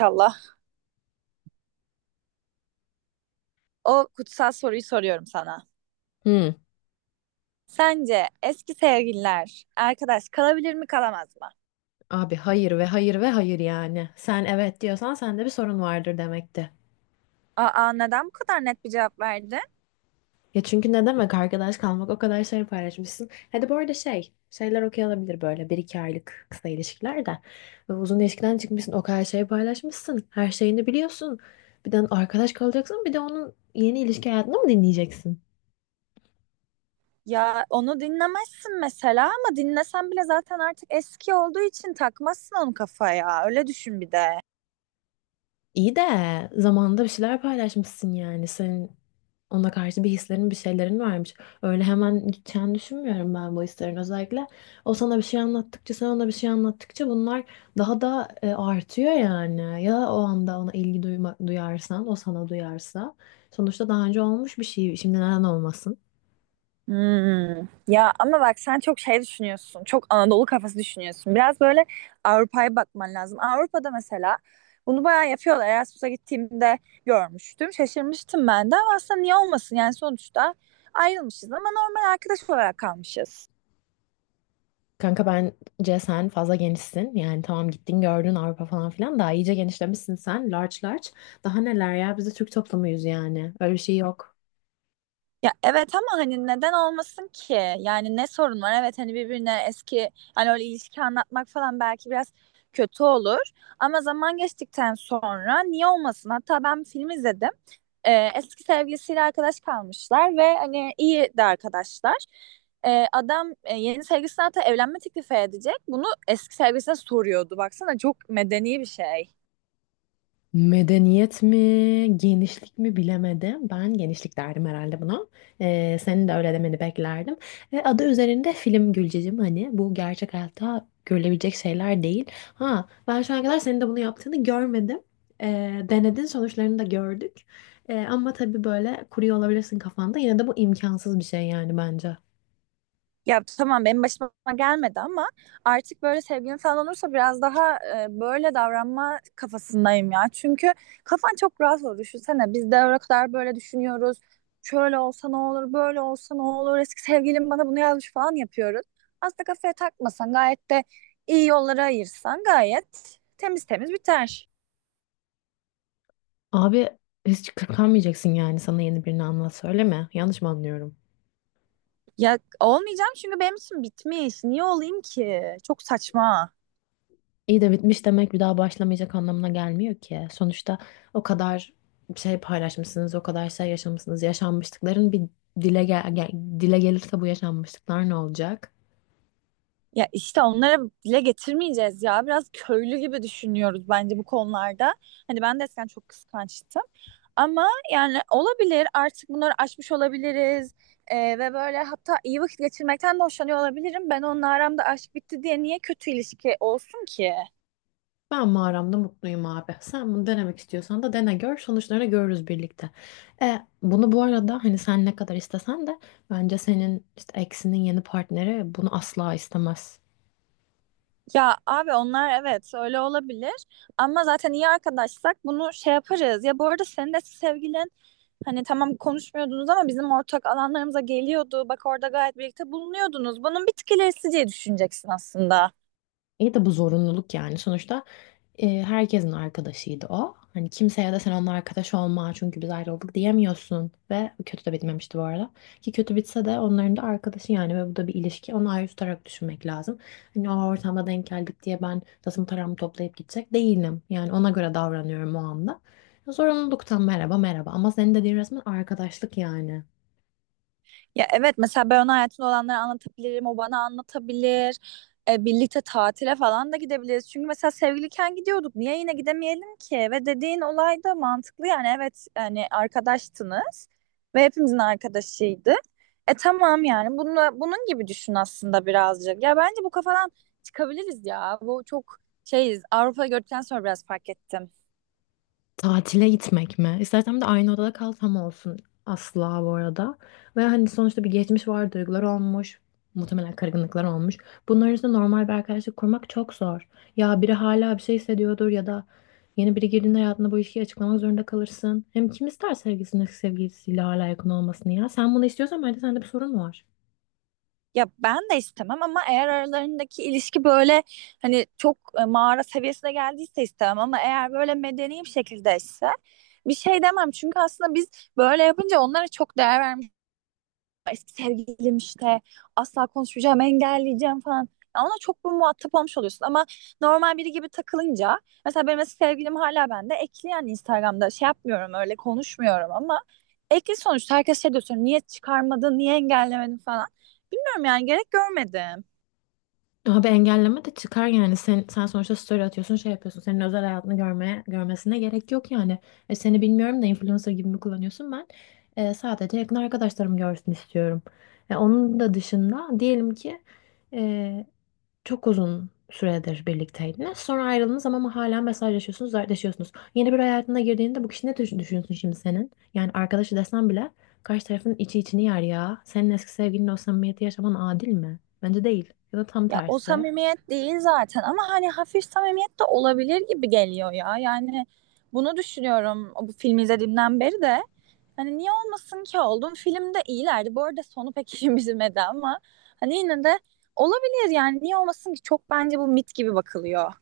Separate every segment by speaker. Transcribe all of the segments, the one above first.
Speaker 1: İnşallah. O kutsal soruyu soruyorum sana.
Speaker 2: Hı.
Speaker 1: Sence eski sevgililer arkadaş kalabilir mi kalamaz mı?
Speaker 2: Abi hayır ve hayır ve hayır yani. Sen evet diyorsan sende bir sorun vardır demekti.
Speaker 1: Aa neden bu kadar net bir cevap verdin?
Speaker 2: Ya çünkü ne demek arkadaş kalmak o kadar şey paylaşmışsın. Hadi bu arada şey şeyler okey olabilir böyle bir iki aylık kısa ilişkiler de. Ve uzun ilişkiden çıkmışsın o kadar şey paylaşmışsın. Her şeyini biliyorsun. Bir de arkadaş kalacaksın bir de onun yeni ilişki hayatını mı dinleyeceksin?
Speaker 1: Ya onu dinlemezsin mesela ama dinlesen bile zaten artık eski olduğu için takmazsın onu kafaya. Öyle düşün bir de.
Speaker 2: İyi de zamanında bir şeyler paylaşmışsın yani. Senin ona karşı bir hislerin, bir şeylerin varmış. Öyle hemen gideceğini düşünmüyorum ben bu hislerin. Özellikle o sana bir şey anlattıkça, sen ona bir şey anlattıkça bunlar daha da artıyor yani. Ya o anda ona ilgi duyma, duyarsan, o sana duyarsa. Sonuçta daha önce olmuş bir şey. Şimdi neden olmasın?
Speaker 1: Hmm. Ya ama bak sen çok şey düşünüyorsun. Çok Anadolu kafası düşünüyorsun. Biraz böyle Avrupa'ya bakman lazım. Avrupa'da mesela bunu bayağı yapıyorlar. Erasmus'a gittiğimde görmüştüm. Şaşırmıştım ben de ama aslında niye olmasın? Yani sonuçta ayrılmışız ama normal arkadaş olarak kalmışız.
Speaker 2: Kanka bence sen fazla genişsin. Yani tamam gittin gördün Avrupa falan filan. Daha iyice genişlemişsin sen. Large large. Daha neler ya? Biz de Türk toplumuyuz yani. Öyle bir şey yok.
Speaker 1: Ya evet ama hani neden olmasın ki? Yani ne sorun var? Evet hani birbirine eski hani öyle ilişki anlatmak falan belki biraz kötü olur. Ama zaman geçtikten sonra niye olmasın? Hatta ben bir film izledim. Eski sevgilisiyle arkadaş kalmışlar ve hani iyi de arkadaşlar. Adam yeni sevgilisine hatta evlenme teklifi edecek. Bunu eski sevgilisine soruyordu. Baksana çok medeni bir şey.
Speaker 2: Medeniyet mi, genişlik mi bilemedim. Ben genişlik derdim herhalde buna. Senin de öyle demeni beklerdim. Adı üzerinde film Gülcecim, hani bu gerçek hayatta görülebilecek şeyler değil. Ha, ben şu ana kadar senin de bunu yaptığını görmedim. Denedin, sonuçlarını da gördük. Ama tabii böyle kuruyor olabilirsin kafanda. Yine de bu imkansız bir şey yani bence.
Speaker 1: Ya tamam benim başıma gelmedi ama artık böyle sevgilim falan olursa biraz daha böyle davranma kafasındayım ya. Çünkü kafan çok rahat olur. Düşünsene biz de o kadar böyle düşünüyoruz. Şöyle olsa ne olur, böyle olsa ne olur. Eski sevgilim bana bunu yazmış falan yapıyoruz. Aslında kafaya takmasan gayet de iyi yollara ayırsan gayet temiz temiz biter.
Speaker 2: Abi hiç kırpamayacaksın yani, sana yeni birini anlat söyleme. Yanlış mı anlıyorum?
Speaker 1: Ya olmayacağım çünkü benim için bitmiş. Niye olayım ki? Çok saçma.
Speaker 2: İyi de bitmiş demek bir daha başlamayacak anlamına gelmiyor ki. Sonuçta o kadar şey paylaşmışsınız, o kadar şey yaşamışsınız. Yaşanmışlıkların bir dile gelirse bu yaşanmışlıklar ne olacak?
Speaker 1: Ya işte onlara dile getirmeyeceğiz ya. Biraz köylü gibi düşünüyoruz bence bu konularda. Hani ben de eskiden çok kıskançtım. Ama yani olabilir artık bunları aşmış olabiliriz. Ve böyle hatta iyi vakit geçirmekten de hoşlanıyor olabilirim. Ben onunla aramda aşk bitti diye niye kötü ilişki olsun ki?
Speaker 2: Ben mağaramda mutluyum abi. Sen bunu denemek istiyorsan da dene gör. Sonuçlarını görürüz birlikte. Bunu bu arada hani sen ne kadar istesen de bence senin işte eksinin yeni partneri bunu asla istemez.
Speaker 1: Ya abi onlar evet öyle olabilir ama zaten iyi arkadaşsak bunu şey yaparız. Ya bu arada senin de sevgilin hani tamam konuşmuyordunuz ama bizim ortak alanlarımıza geliyordu. Bak orada gayet birlikte bulunuyordunuz. Bunun bir tık ilerisi diye düşüneceksin aslında.
Speaker 2: İyi de bu zorunluluk yani. Sonuçta, herkesin arkadaşıydı o. Hani kimseye de sen onunla arkadaş olma çünkü biz ayrıldık diyemiyorsun. Ve kötü de bitmemişti bu arada. Ki kötü bitse de onların da arkadaşı yani ve bu da bir ilişki. Onu ayrı tutarak düşünmek lazım. Hani o ortamda denk geldik diye ben tasım taramı toplayıp gidecek değilim. Yani ona göre davranıyorum o anda. Zorunluluktan merhaba merhaba. Ama senin dediğin resmen arkadaşlık yani.
Speaker 1: Ya evet mesela ben ona hayatımda olanları anlatabilirim, o bana anlatabilir. Birlikte tatile falan da gidebiliriz. Çünkü mesela sevgiliyken gidiyorduk. Niye yine gidemeyelim ki? Ve dediğin olay da mantıklı yani evet yani arkadaştınız ve hepimizin arkadaşıydı. E tamam yani bunun gibi düşün aslında birazcık. Ya bence bu kafadan çıkabiliriz ya. Bu çok şeyiz. Avrupa gördükten sonra biraz fark ettim.
Speaker 2: Tatile gitmek mi? İstersen bir de aynı odada kal tam olsun. Asla bu arada. Ve hani sonuçta bir geçmiş var, duygular olmuş. Muhtemelen kırgınlıklar olmuş. Bunların üstüne normal bir arkadaşlık kurmak çok zor. Ya biri hala bir şey hissediyordur ya da yeni biri girdiğinde hayatında bu ilişkiyi açıklamak zorunda kalırsın. Hem kim ister sevgilisinin eski sevgilisiyle hala yakın olmasını ya? Sen bunu istiyorsan bence sende bir sorun var.
Speaker 1: Ya ben de istemem ama eğer aralarındaki ilişki böyle hani çok mağara seviyesine geldiyse istemem ama eğer böyle medeni bir şekilde ise bir şey demem. Çünkü aslında biz böyle yapınca onlara çok değer vermiş eski sevgilim işte asla konuşmayacağım, engelleyeceğim falan. Ya ona çok bir muhatap olmuş oluyorsun ama normal biri gibi takılınca mesela benim eski sevgilim hala bende ekli yani Instagram'da şey yapmıyorum öyle konuşmuyorum ama ekli sonuçta herkes şey diyor sonra niye çıkarmadın niye engellemedin falan. Bilmiyorum yani gerek görmedim.
Speaker 2: Abi engelleme de çıkar yani. Sen sonuçta story atıyorsun, şey yapıyorsun. Senin özel hayatını görmesine gerek yok yani. Seni bilmiyorum da influencer gibi mi kullanıyorsun ben? Sadece yakın arkadaşlarım görsün istiyorum. Onun da dışında diyelim ki e, çok uzun süredir birlikteydiniz. Sonra ayrıldınız ama hala mesajlaşıyorsunuz, dertleşiyorsunuz. Yeni bir hayatına girdiğinde bu kişi ne düşünüyorsun şimdi senin? Yani arkadaşı desen bile karşı tarafın içi içini yer ya. Senin eski sevgilinin o samimiyeti yaşaman adil mi? Bence değil. Ya da tam
Speaker 1: Ya o
Speaker 2: tersi.
Speaker 1: samimiyet değil zaten ama hani hafif samimiyet de olabilir gibi geliyor ya. Yani bunu düşünüyorum bu filmi izlediğimden beri de. Hani niye olmasın ki oldum. Film de iyilerdi. Bu arada sonu pek işimize yemedi ama hani yine de olabilir yani niye olmasın ki çok bence bu mit gibi bakılıyor.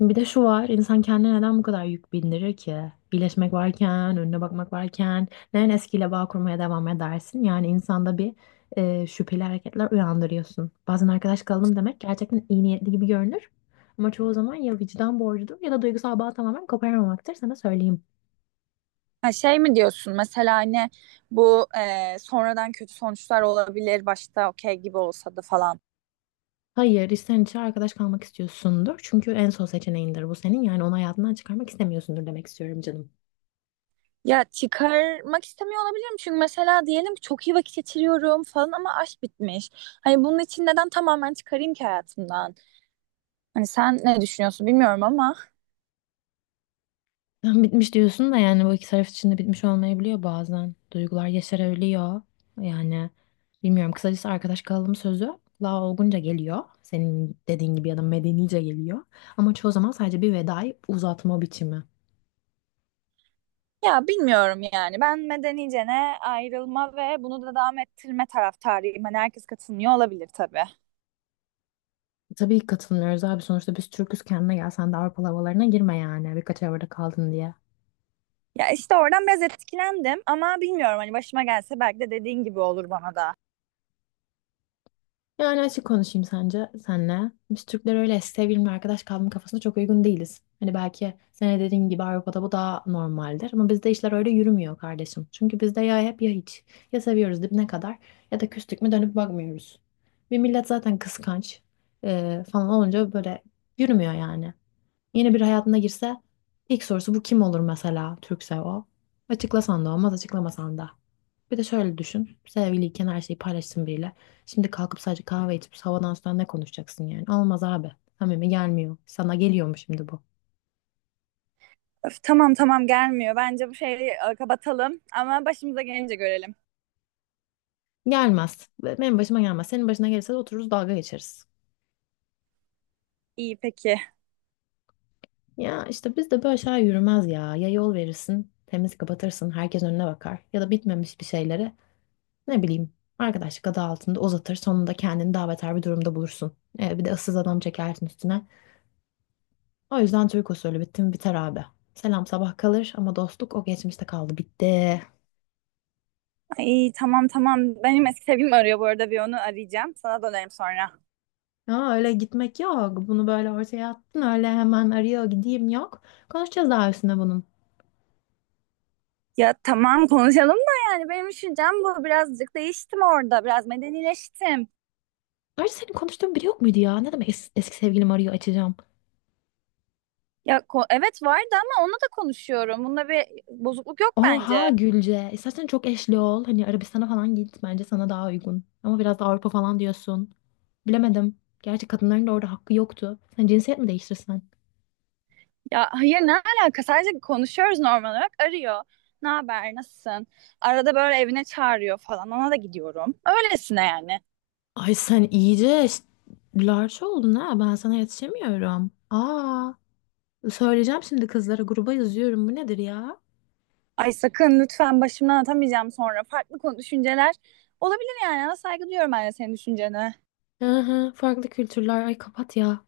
Speaker 2: Bir de şu var, insan kendine neden bu kadar yük bindirir ki? İyileşmek varken, önüne bakmak varken, neden eskiyle bağ kurmaya devam edersin? Yani insanda bir şüpheli hareketler uyandırıyorsun. Bazen arkadaş kalalım demek gerçekten iyi niyetli gibi görünür. Ama çoğu zaman ya vicdan borcudur ya da duygusal bağ tamamen koparamamaktır, sana söyleyeyim.
Speaker 1: Ha şey mi diyorsun mesela hani bu sonradan kötü sonuçlar olabilir başta okey gibi olsa da falan.
Speaker 2: Hayır, içten içe arkadaş kalmak istiyorsundur. Çünkü en son seçeneğindir bu senin. Yani onu hayatından çıkarmak istemiyorsundur demek istiyorum canım.
Speaker 1: Ya çıkarmak istemiyor olabilirim çünkü mesela diyelim ki çok iyi vakit geçiriyorum falan ama aşk bitmiş. Hani bunun için neden tamamen çıkarayım ki hayatımdan? Hani sen ne düşünüyorsun bilmiyorum ama
Speaker 2: Tam bitmiş diyorsun da yani bu iki taraf için de bitmiş olmayabiliyor bazen. Duygular yaşarabiliyor. Yani bilmiyorum, kısacası arkadaş kalalım sözü daha olgunca geliyor. Senin dediğin gibi ya da medenice geliyor. Ama çoğu zaman sadece bir vedayı uzatma biçimi.
Speaker 1: ya bilmiyorum yani. Ben medenicene ayrılma ve bunu da devam ettirme taraftarıyım. Hani herkes katılmıyor olabilir tabii.
Speaker 2: Tabii ki katılmıyoruz abi, sonuçta biz Türk'üz, kendine gel, sen de Avrupalı havalarına girme yani birkaç arabada kaldın diye.
Speaker 1: Ya işte oradan biraz etkilendim ama bilmiyorum hani başıma gelse belki de dediğin gibi olur bana da.
Speaker 2: Yani açık konuşayım sence senle. Biz Türkler öyle sevgili arkadaş kalma kafasına çok uygun değiliz. Hani belki senin dediğin gibi Avrupa'da bu daha normaldir ama bizde işler öyle yürümüyor kardeşim. Çünkü bizde ya hep ya hiç. Ya seviyoruz dibine kadar ya da küstük mü dönüp bakmıyoruz. Bir millet zaten kıskanç falan olunca böyle yürümüyor yani. Yeni bir hayatına girse ilk sorusu bu kim olur mesela, Türkse o. Açıklasan da olmaz, açıklamasan da. Bir de şöyle düşün. Sevgiliyken her şeyi paylaşsın biriyle. Şimdi kalkıp sadece kahve içip havadan sudan ne konuşacaksın yani? Olmaz abi. Samimi gelmiyor. Sana geliyor mu şimdi bu?
Speaker 1: Öf, tamam tamam gelmiyor. Bence bu şeyi kapatalım ama başımıza gelince görelim.
Speaker 2: Gelmez. Ve benim başıma gelmez. Senin başına gelirse de otururuz dalga geçeriz.
Speaker 1: İyi peki.
Speaker 2: Ya işte bizde böyle şeyler yürümez ya. Ya yol verirsin, temiz kapatırsın, herkes önüne bakar. Ya da bitmemiş bir şeyleri, ne bileyim, arkadaşlık adı altında uzatır, sonunda kendini daha beter bir durumda bulursun. Bir de ıssız adam çekersin üstüne. O yüzden Türk usulü bitti mi biter abi. Selam sabah kalır ama dostluk o geçmişte kaldı, bitti.
Speaker 1: İyi tamam tamam. Benim eski sevgilim arıyor bu arada bir onu arayacağım. Sana dönerim sonra.
Speaker 2: Aa, öyle gitmek yok. Bunu böyle ortaya attın, öyle hemen arıyor gideyim yok. Konuşacağız daha üstüne bunun.
Speaker 1: Ya tamam konuşalım da yani benim düşüncem bu. Birazcık değiştim orada. Biraz medenileştim.
Speaker 2: Ayrıca senin konuştuğun biri yok muydu ya? Ne demek eski sevgilim arıyor açacağım.
Speaker 1: Evet vardı ama onunla da konuşuyorum. Bunda bir bozukluk yok bence.
Speaker 2: Oha Gülce. İstersen çok eşli ol. Hani Arabistan'a falan git. Bence sana daha uygun. Ama biraz da Avrupa falan diyorsun. Bilemedim. Gerçi kadınların da orada hakkı yoktu. Sen cinsiyet mi değiştirsen?
Speaker 1: Ya hayır ne alaka? Sadece konuşuyoruz normal olarak. Arıyor. Ne haber? Nasılsın? Arada böyle evine çağırıyor falan. Ona da gidiyorum. Öylesine yani.
Speaker 2: Ay sen iyice larç oldun ha. Ben sana yetişemiyorum. Aa, söyleyeceğim, şimdi kızlara gruba yazıyorum. Bu nedir ya?
Speaker 1: Ay sakın lütfen başımdan atamayacağım sonra. Farklı konu düşünceler olabilir yani. Ama saygı duyuyorum ben de senin düşüncene.
Speaker 2: Hı hı, farklı kültürler. Ay kapat ya.